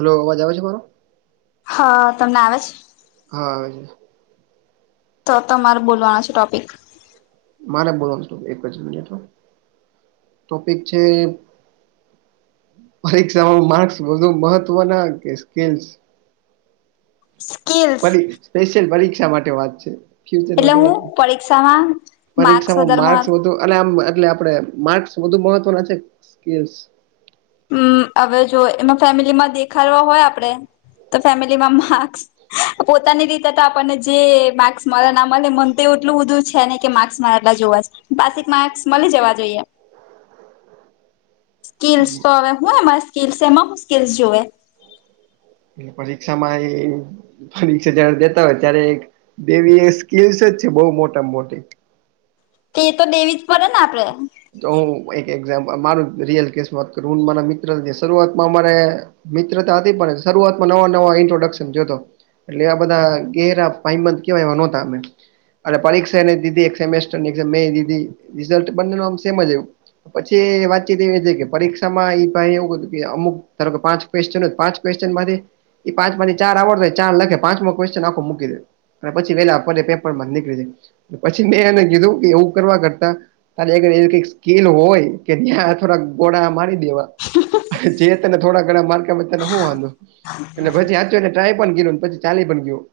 Hello અવાજ આવે છે, મારો? હ તમને આવે હ આવે છે. તો તમારે બોલવાનો છે, ટોપિક મારે બોલોનું હતું એક જ મિનિટ ટોપિક છે. પરીક્ષામાં માર્ક્સ વધુ મહત્વના કે સ્કીલસ સ્કીિલ પડી સ્પેશિયલ પરીક્ષા માટે વાત છે. ફ્યુચર એટલે માટે હું પરીક્ષામાં માર્ક્સ પરીક્ષામાં વધારમાં માર્ક્સ વધુ અને આમ એટલે આપડે માર્ક્સ વધું મહત્વના છે, કે સ્કિલ્સ હમ હવે જો એમાં ફેમિલીમાં દેખાડવા હોય આપડે તો ફેમિલીમાં માર્ક્સ પોતાની રીતે તો આપણને જે માર્ક્સ મલે ના મલે મન તો એ એટલું બધું છે નય કે મા ર્ક્સ એટલા જોવે છે, પાસિક માર્ક્સ મલી જવા જોઈએ સ્કીિલ્સ તો હવે હું એમાં સ્કીલ્સ એમાં હું સ્કીલસ જોવે એ પરીક્ષામાં એ પરીક્ષા જ્યારે દેતા હોય ત્યારે એક દેવી સ્કીલસ જ છે, બો મોટા મોટી તે તો દેવી જ પડે ને આપડે તો હું એક એક્ઝામપલ મારુ જ રીયલ કેસ વાત કરું હું ન મારા મિત્ર શરૂઆતમાં અમારે મિત્રતા હતી પણ શરૂઆતમાં નવા નવા ઇન્ટ્રોડક્શન જોતો એટલે આ બધા ઘેરા ભાઈબંધ કેવાય એવા નોતા અમે અને પરીક્ષાને દીધી સેમેસ્ટર મે દી રિઝલ્ટ બંને નું આમ સેમજ આયુ પછી વાતચીત એવી છે, કે પરીક્ષા માં એ ભાઈ એવું કીધુ કે અમુક ધારો કે પાંચ ક્વેસચન હોય પાંચ ક્વેસચન માંથી એ પાંચ માંથી ચાર આવડતા હોય ચાર લખે પાંચમાં ક્વેશ્ચન આખું મૂકી દે અને પછી વેલા અપરે પેપર માંથી નીકળી જાય પછી મેં એને કીધું કે એવું કરવા કરતા [unintelligible] એક સ્કીલ હોય કે ત્યાં થોડાક ગોળા મારી દેવા જે તને થોડા ઘણા માર્ક આપે તને હું વાંધો એટલે પછી હાચ્યું એને ટ્રાય પણ કયરું પછી ચાલી પણ ગયું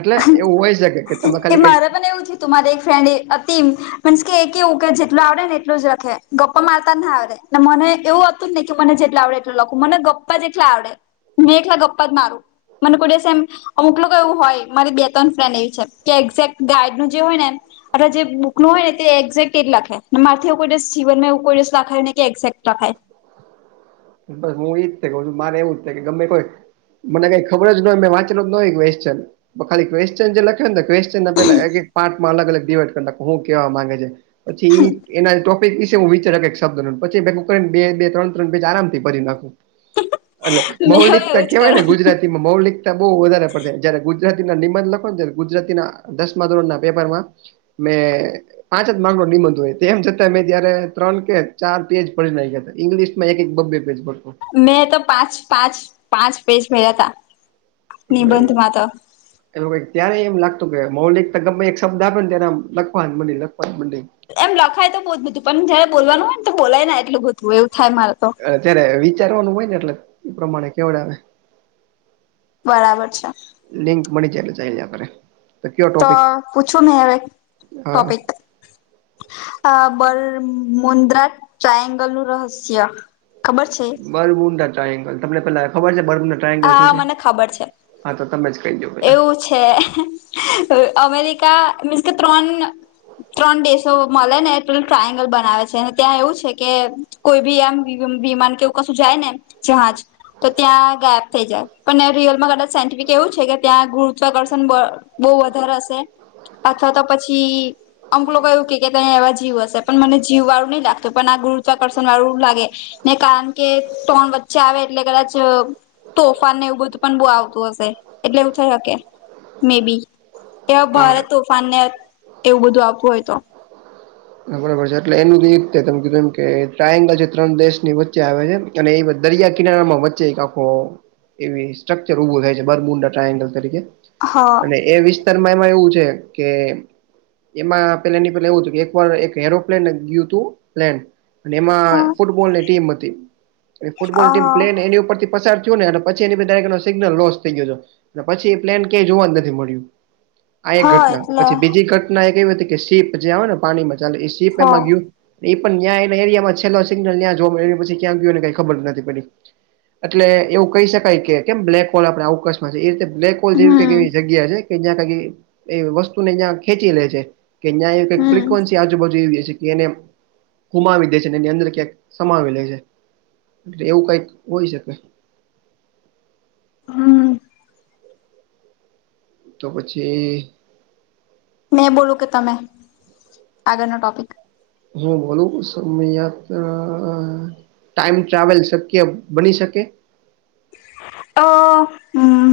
એટલે એવું હોય સકે એ મારે પણ એવું થયું તું મારે એક ફ્રેન્ડ અતિ મીન્સ કે એ કેવું કે જેટલું આવડે ને એટલું જ લખે ગપ્પા મારતા ના આવડે ને મને એવું હતું ને કે મને જેટલા આવડે એટલું લખું મને ગપ્પા જેટલા આવડે મેં એકલા ગપ્પા જ મારું મને કોઈ દિવસ એમ અમુક લોકો એવું હોય મારી બે ત્રણ ફ્રેન્ડ એવી છે. કે એક્ઝેક્ટ ગાઈડનું જે હોય ને અટલે જે બુક નું હોય ને તે એક્ઝેક્ટ એટ લખે. મારેથીવું કોઈ દિવસ જીવનમાં કોઈ દિવસ લખાય ને કે એક્ઝેક્ટ ન થાય, બસ હું ઈજ થાય કે છું, મારે એવું જ થાય કે ગમે કોઈ મને કંઈ ખબર જન હો મેં વાંચેલો જ ન હોય કવેશ્ચન. ખાલી ક્વેશ્ચન જે લખેને કવેશ્ચન ને પેલા એક એક પાર્ટમાં અલગ અલગ ડિવાઈડ કર નાખું હું કેવા માગે છે. જી. એના ટોપિક વિશે હું વિચાર એક એક શબ્દ ર પછી ભેગું કરી ને બે બે ત્રણ ત્રણ બે પેજ આરામથી ભરી નાખું. એટલે મેં મૌલિકતા એવું જ કેવાય ને કરો ગુજરાતી, મૌલિકતા બહુ વધારે પડે જયારે ગુજરાતીના નિબંધ લખોને ત્યારે ગુજરાતીના દસમા ધોરણ ના પેપરમાં મેં પાંચ જ માર્કનો નિબંધ તેમ છતાં મેં જયારે ત્રણ કે ચાર પેજ ભરી નાખયા હતા, ઇંગ્લિશ માં એક એક બ બે પેજ ભર. મેં તો પાંચ પાંચ પાંચ પેજ ભરાયાતા. એટલે એવું. [unintelligible] [inaudible] એ ત્યારે એમ લાગતું કે મૌલિક ગમે એક શબ્દ આપને ત્યારે લખવાને મંડી લખવાને મંડી, એમ લખાય તો બહુ જ બધું પણ જયારે બોલવાનું હોય નેતો બોલાય ને એટલું બધું એવું થાય મારે તો, અ ત્યારે વિચારવાનું હોય ને એટલે એ પ્રમાણે કેવડાવે. બરાબર છે, લિંક મળી જાય તો જાય આપણે. તો પૂછું ને હવે હા ટોપિક. આબન મુન્દ્રા ટ્રાયંગલ નું રહસ્ય ખબર છે, બરર્બુંડા ટ્રાયંગલ તમને પેલા ખબર છે, બરર્બુંડા ટ્રાયંગલ હા શું છે, મને ખબર છે હા તો. તમેજ કઈ દો પેલાં, એવું છે, અમેરિકા મીન્સ કે ત્રણ ત્રણ દેશો મળે ને એટલ ટ્રાયંગલ બનાવે છે, અને ત્યાં એવું છે, કે કોઈ ભી એમ વિ વિમાન કેવું કશું જાય ને એમ જહાજ, તો ત્યાં ગેપ થઈ જાય પણ રિયલમાં કદાચ સાયન્ટિફિક એવું છે, કે ત્યાં ગુરુત્વાકર્ષણ બળ બહુ વધારે હશે, અથવા તો પછી અમૂક લોકો એવું કહે કે એવા જીવ હશે પણ મને જીવ વાળું નહીં લાગતું પણ આ ગુરત્વાકર્ષણ વાળું એવું લાગે, ને કારણ કે ટ્રણ વચ્ચે આવે એટલે કદાચ તોફાન ને એવું બધું પણ બહુ આવતું હશે. એટલે એવું થઈ હકે મે ભી એ ભારત હા તોફાનને એવું બધું આપવું હોય તો, બરોબર છે, એટલે એનું એ રીતે તમે કીધું એમ કે ટ્રાયંગલ છે, ત્રણ દેશ ની વચ્ચે આવે છે. અને એ દરિયા કિનારામાં વચ્ચે એક આખો એવી સ્ટ્રકચર ઊભું થાય છે, બરમુંડા ટ્રાયંગલ તરીકે હા અને એ વિસ્તારમાં એમાં એવું છે, કે એમાં પેલા ની બદલે એવું છે, કે. ઉપર એક એરોપ્લેન ગયું હતું, પ્લેન અને એમાં ફૂટબોલની ટીમ હતી, ફૂટબોલની ટીમ હા પ્લેન એની ઉપરથી પસાર થયો એને પછી ની બધી સિગ્નલ લોસ થઈ ગયો તો. પછી એ પ્લેન ક્યાંય જોવા જ નથી મળ્યું આ એક હા ઘટના એટલે પછી બીજી ઘટના ના કેવુ હતુ કી સીપ જે હોને પાણીમાં ચાલેએ સીપ હો એમાં ગયું, એ પણ ન્યા એના એરિયામાં છેલ્લો સિગ્નલ ન્યા જોવા મળ પછી ક્યાં ગયોને કંઈ ખબર નથી પડી. એટલે એવું કહી શકાય કે કેમ બ્લેક હોલ આપડે અવકાશમાં છે, એ રીતે બ્લેક હોલ જેવી કંઈક હમ એવી જગ્યા છે. કે જ્યાં કંઈ એ વસ્તુને જ્યાં ખેંચી લે છે, કે જ્યાં એ કંઈ, હમ ફ્રિકવન્સી આજુબાજુ એવી છે, કે એને ગુમાવી દે છે, એની અંદર ક્યાંક સમાવી લે છે. એટલે એવું કંઈક હોય શકે હ તો પછી મેં બોલું કે તમે આગળનો ટોપિક હે બોલુ ક સમેયાત ટાઈમ ટ્રાવેલ શક્ય બની શકે? અ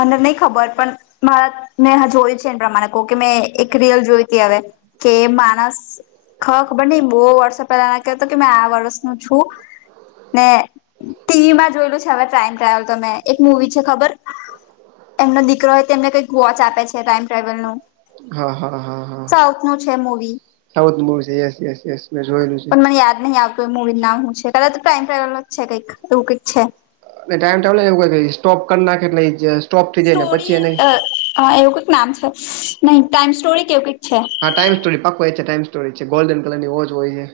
મને નહી ખબર પણ મારા ને જોય છે, એને પ્રમાણે કો કે મેં એક રિયલ જોઈતી હવે કે માણસ ખ ખબર નઈ બો વર્ષો પહેલાના કહેતો કે મેં આ વર્ષનું છું ને ટીવીમાં જોયેલું છે, હવે ટાઈમ ટ્રાવેલ તો તમે એક મુવી છે, ખબર? એમનો દીકરો હોય તો એમને કંઈક વોચ આપે છે, ટાઈમ ટ્રાવેલનું હ હ હ હ હાહ મૂવી સાઉથ મુવી છે, યસ યસ યસ મે જોયેલું છે. પણ મને યાદ નહીં આવ તો મુવી નામ હું છે, કદાચ તો ટાઈમ ટ્રાઈવલ જ છે, કંઈક એવું કંઈક છે. અને ટાઈમ એવું સ્ટોપ કર નાખે એટલે ઈજ સ્ટોપ થઈ જાય ને પછી એને હ એવું કઈક નામ છે, નહી ટાઈમ સ્ટોરી કે એવું કઈક છે. હા ટાઈમ સ્ટોરી પાકકુ એ જ છે, ટાઈમ સોરી છે, ગલ્ડનલરની વોચ હોય છે.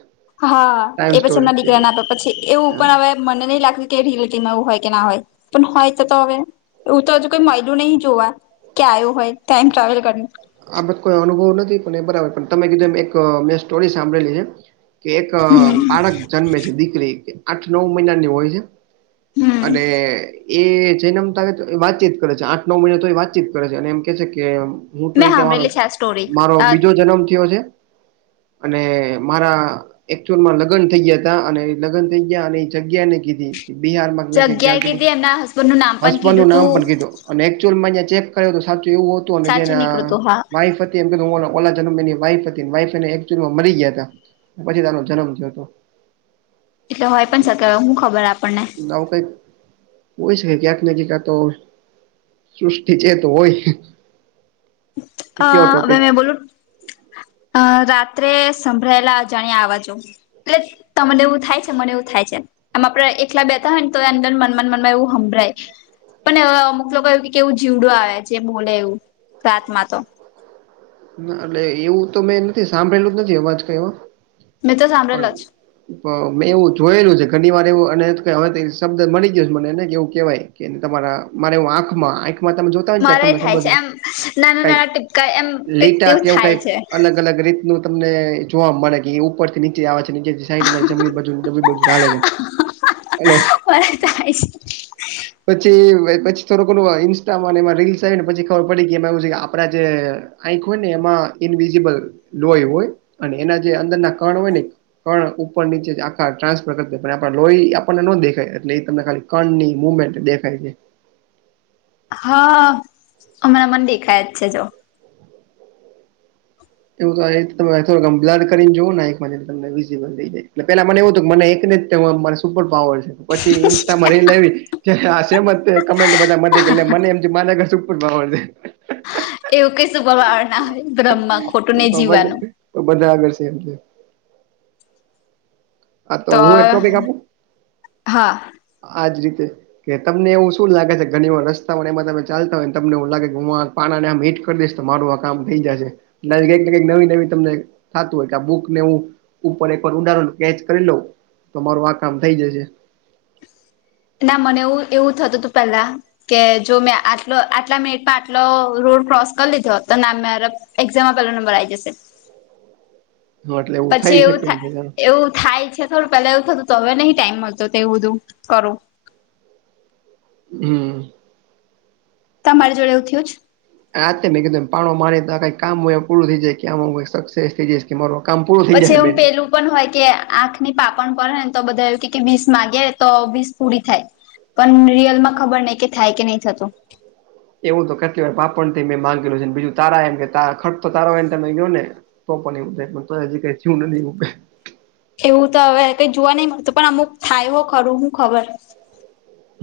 હા ટાઈમ એ પછી સ્ટોરી એમના છે દીકરાને ભાઈ. આપે પછી એવું હા પણ હવે મને નહી લાગતું કે રીલેટીમાં એવું હોય કે ના હોય પણ હોય તો તો હવે એવું તો હજુ કોઈ મયલું નહી જોવા કે આવ્યું હોય ટાઈમ ટ્રાવેલ કર આ બ કોઈ અનુભવ નથી પણ એ બરાબર પણ તમે કીધું એક મેં સ્ટોરી સાંભળેલી છે. કે એક હમ બાળક જન્મે છે, દીકરી આઠ નવ મહિનાની હોય છે. હમ અને એ [unintelligible] તો વાતચીત કરે છે, આઠ નવ મહિના તો એ વાતચીત કરે છે, અને એમ કે છે, કે હું તો મેં એ કે મારો સાંભળેલી છે આ સ્ટોરી મારો બીજો જન્મ થયો છે. અને મારા એકચુઅલમાં લગન ગયા હતા અને એ લગ્ન થઈ ગયા અને એ જગ્યા નય કીધી બિહારમાં જગ્યાએ કીધી એમના હસબન્ડ નું નામ [unintelligible] પણ હસબડનું કીધું નામ પણ તું કીધું અને એકચુઅલમાં અયા ચેક કર્યો સાચું એવું હતું અને સાચું જેના નીકળું તું હા વાઈફ હ [unintelligible] ઓલા ઓલા જનમા એની વાઈફ હતી વાઈફ એની એકચુઅલમાં મરી ગયાતા પછી તાનો જન્મ થયોતો એટલે હોય પણ સકે હું ખબર આપણને નવ કઈક હોય શકે ક્યાંક [unintelligible] તો સૃષ્ટિ છે, તો હોય અ કેવો હવે ટોપિક મેં બોલું અ રાત્રે સંભળાયેલા અજાણ્યા આવાજો એટલે તમને એવું થાય છે, મને એવું થાય છે. એમ આપડે એકલા બેતા હોય ને તો અંદર મનમાન મનમા એવું હભળાય પણ અમુક લોકો એવુ કે કેવું જીવડું આવે જે બોલે એવું રાતમાંતો એટલે એવું તો મેં નથી સાંભળેલું જ નથી અવાજ કયો મેં તો સાંભળેલો પણ જ પ મેં એવું જોયેલું છે, ઘણી વાર એવું અને હવે શબ્દ મળી ગયો છે, મને કે એવું કહેવાય [unintelligible] તમારા મારે એવુ આખમા આંખમાં આંખમાં તમે જો મારેય થાય છે, એમ નાના નાના ટીપકા એમ કઈક લીટા તેવુ કેવું થાય કઈક છે. અલગ અલગ રીતનું તમને જોવા મળે કે એ ઉપર થી નીચે આવે છે, નીચે સાઇડ મા જમણી [unintelligible] ચાલે છે અને મને થાય [unintelligible] પછી પછી થોડુંકોણું ઈન્સ્ટામાં એમાં રીલ્સ આવી ને પછી ખબર પડી કે એમાં એવું છે કે આપડા જે આંખ હોય ને એમાં ઈનવિઝિબલ લોય હોય અને એના જે અંદરના કણ હોય ને પણ ઉપર નીચે આખા ટ્રાન્સફર કર આપ લોહી આપણને નો દેખાય એટલે એ તમને ખાલી કણની મુમેન્ટ દેખાય છે. હા હમણાં મને દેખાય જ છે જો એવું તો તમે થોડુંમ બડ કરીને જ એક ત વિઝબલઈ જાય એટલે પેલા મને એવું હતું મને એકને મારે સુપર પાવર છે પછી ઇન્સ્ટામાં રીલ આવી ગઈ આ સેમત કમેન્ટ બધા મ કેટલે મને એમ મારા ઘર સુપર પાવર છે. એવું કઇ સુપર પાવર ના હોય બ્રહ્માં ખોટું નહીં જીવવાનું તો બધા આગળ છે એમ કે આા તો હું એક ટોપિક આપું હા આજ રીતે કે તમને એવું શું લાગે છે ઘણી વાર રસ્તા ઓ એમાં તમે ચાલતા હોયને તમને એવું લાગે ગુમાવ પાણાને આમ હીટ કરી દઈશ તો તમારું આ કામ થઈ જશે ન કઈક ને કઈક નવી નવી તમને થતું હોય કે આ બુક ને હું ઉપર એક વાર ઉંડારુ ન કેચ કરી લઉ તો મારું આ કામ થઈ જશે ના મને એવું એવું થતું તું પેલા કે જો મેં આટલો આટલા મિનિટમાં આટલો રોડ ક્રોસ કરી લીધો હતો ના મે એક્ઝામમા પેહલો નંબર આઈ જસે હા એટલે પછી થઈ એવું શકે એમ થાય છે એવું થાય છે. થોડું પેલા એવું થતું તો હવે નહી ટાઈમ મળતો તો એવું બધું કરું હમ તમારી જોડે એવું થયું છે. હાતે મેં કીધું પણ મારી કંઈક કામ હોય પુરુ થઈ જાય કે સક્સેસ થઈ જઈશ કે મારું આ કામ પુરુ પછી એવુ પેલું પણ હોય કે આંખની પાપણ પરેને તો બધા એવું કે કે વીસ માંગે તો વીસ પૂરી થાય પણ રિયલ માં ખબર નહી કે થાય કે નહી થતું એવું તો કરતી વાર પાપણ થી મેં માંગેલ છેને બીજું તારા એમ કે ત ખરજો તો તારો એને તમે ગયો ને તો પણ એવું થાય તો હજી કઈ થયું નથી અ કે એવું તો હવે કઈ જોવા નઈ મળતું પણ અમુક થાય હો ખરું હું ખબર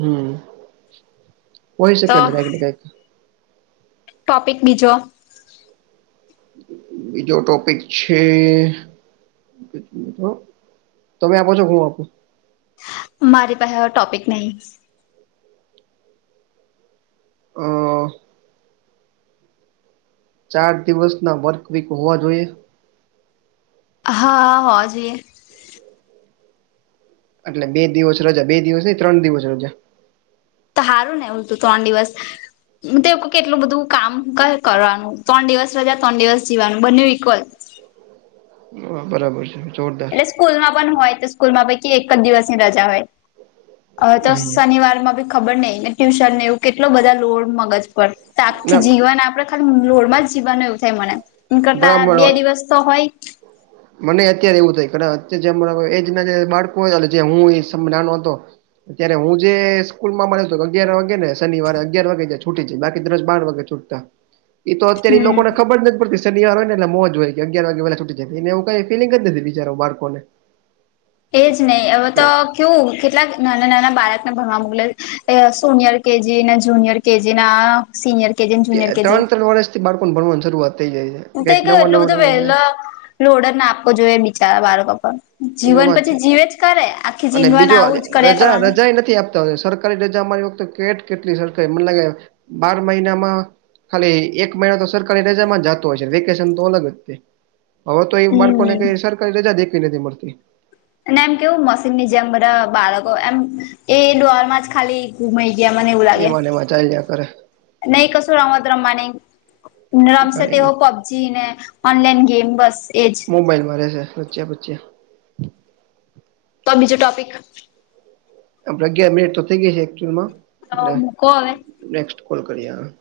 હમ હોય શકે તો કઈક ને કઈક ટોપિક બીજો બીજો ટોપિક છે. તમે આપો છો હું આપો મારી પાસે હવે ટોપિક નહી હ ચાર દિવસ ના વર્ક વીક હોવા જોઈએ હા હોવા જોઈએ એટલે બે દિવસ રજા બે દિવસ ત્રણ દિવસ રજા તો સારું ને હું તું ત્રણ દિવસ હ તો કેટલું બધું કામ કરવાનું ત્રણ દિવસ રજા ત્રણ દિવસ જીવાનું બને ઇક્વલ એટલે હ બરાબર છે જોરદાર સ્કૂલમાં પણ હોય તો સ્કૂલ માં પૈહી કૈવી એક જ દિવસની રજા હોય તો હમ શનિવારમા ભી ખબર નહીં ને ટ્યુશન ને એવું કેટલો બધા લોડ મગજ પર તો આખી ના જીવન આપડે ખાલી લોરમાં જીવાનું એવું થાય મને, એમ કરતા બે બરાબર દિવસ તો હોય. મને અત્યારે એવું થાય કારણ અત જે એજ ના જે બાળકો જે હું એ સમ નાનો હતો. અત્યારે હું જે સ્કૂલ માં મળ્યો હતો અગયાર વાગે ને શનવારે અગિયાર વાગે છૂટી જાય બાકી દરસ બાર વાગે છૂટતા. [inaudible] એ તો અત્યારે એ હમ લોકોને ખબર જ પડતી શનવાર હોય નેટલે મોજ હોય કે અગયાર વાગે પેલા છૂટી જાય. એને એવું કઈ ફિલિંગ જ નથી બિચારો બાળકો ને. એ જ નહીં હવે તો કેવું કેટલાક નાના નાના બાળકને ભણવા મોકલે, સોનિયર કેજીને જુનિયર કેજી ના. સિનિયર કેજી અને જુનિયર કેજી. બાળકોણ ભણવાની શરૂઆત થઈ જાય છે. ત કઈક કું નવા એટલું નવા બધું નવું વહેલો, લોડર ના આપવો જોઈએ બિચારા બાળકો પણ. એ તો જીવન વાત પછી છે જીવે જ કરે આખી અને જીણવાનું બીજો આવું જ કર્યા રજા કરવાનું. રજા નથી આપતા સરકારી રજા મારી વખતે કેટ કેટલી સરકારી મને લાગે બાર મહિનામાં. ખાલી એક મહિના તો સરકારી રજા માં જતો હોય છે વેકેશન તો અલગ જ. હવે તો એ માળકો ને હમ કઈ સરકારી રજા દેખવી નથી મળતી. અને એમ કેવું મશીન ની જેમ બધા બાળકો એમ એ ડર માં જ ખાલી ખ મં ગયા એમાંને એવું લાગે. વાચાલ જયા કરે. નહી કશું રમત રમાની, રમશે કઈ તે હો નઈ પબજી ને. ઓનલાઈન ગેમ બસ એજ. મોબાઈલ મારે છે બચ બચ્ચ્યા. તો આ બીજું ટોપિક. પ્રગા મ મેિટ તો થઈ ગઈ છે એકચુઅલમાં. તો એટલે મૂકો હવે. નેક્સ્ટ કોલ કરી.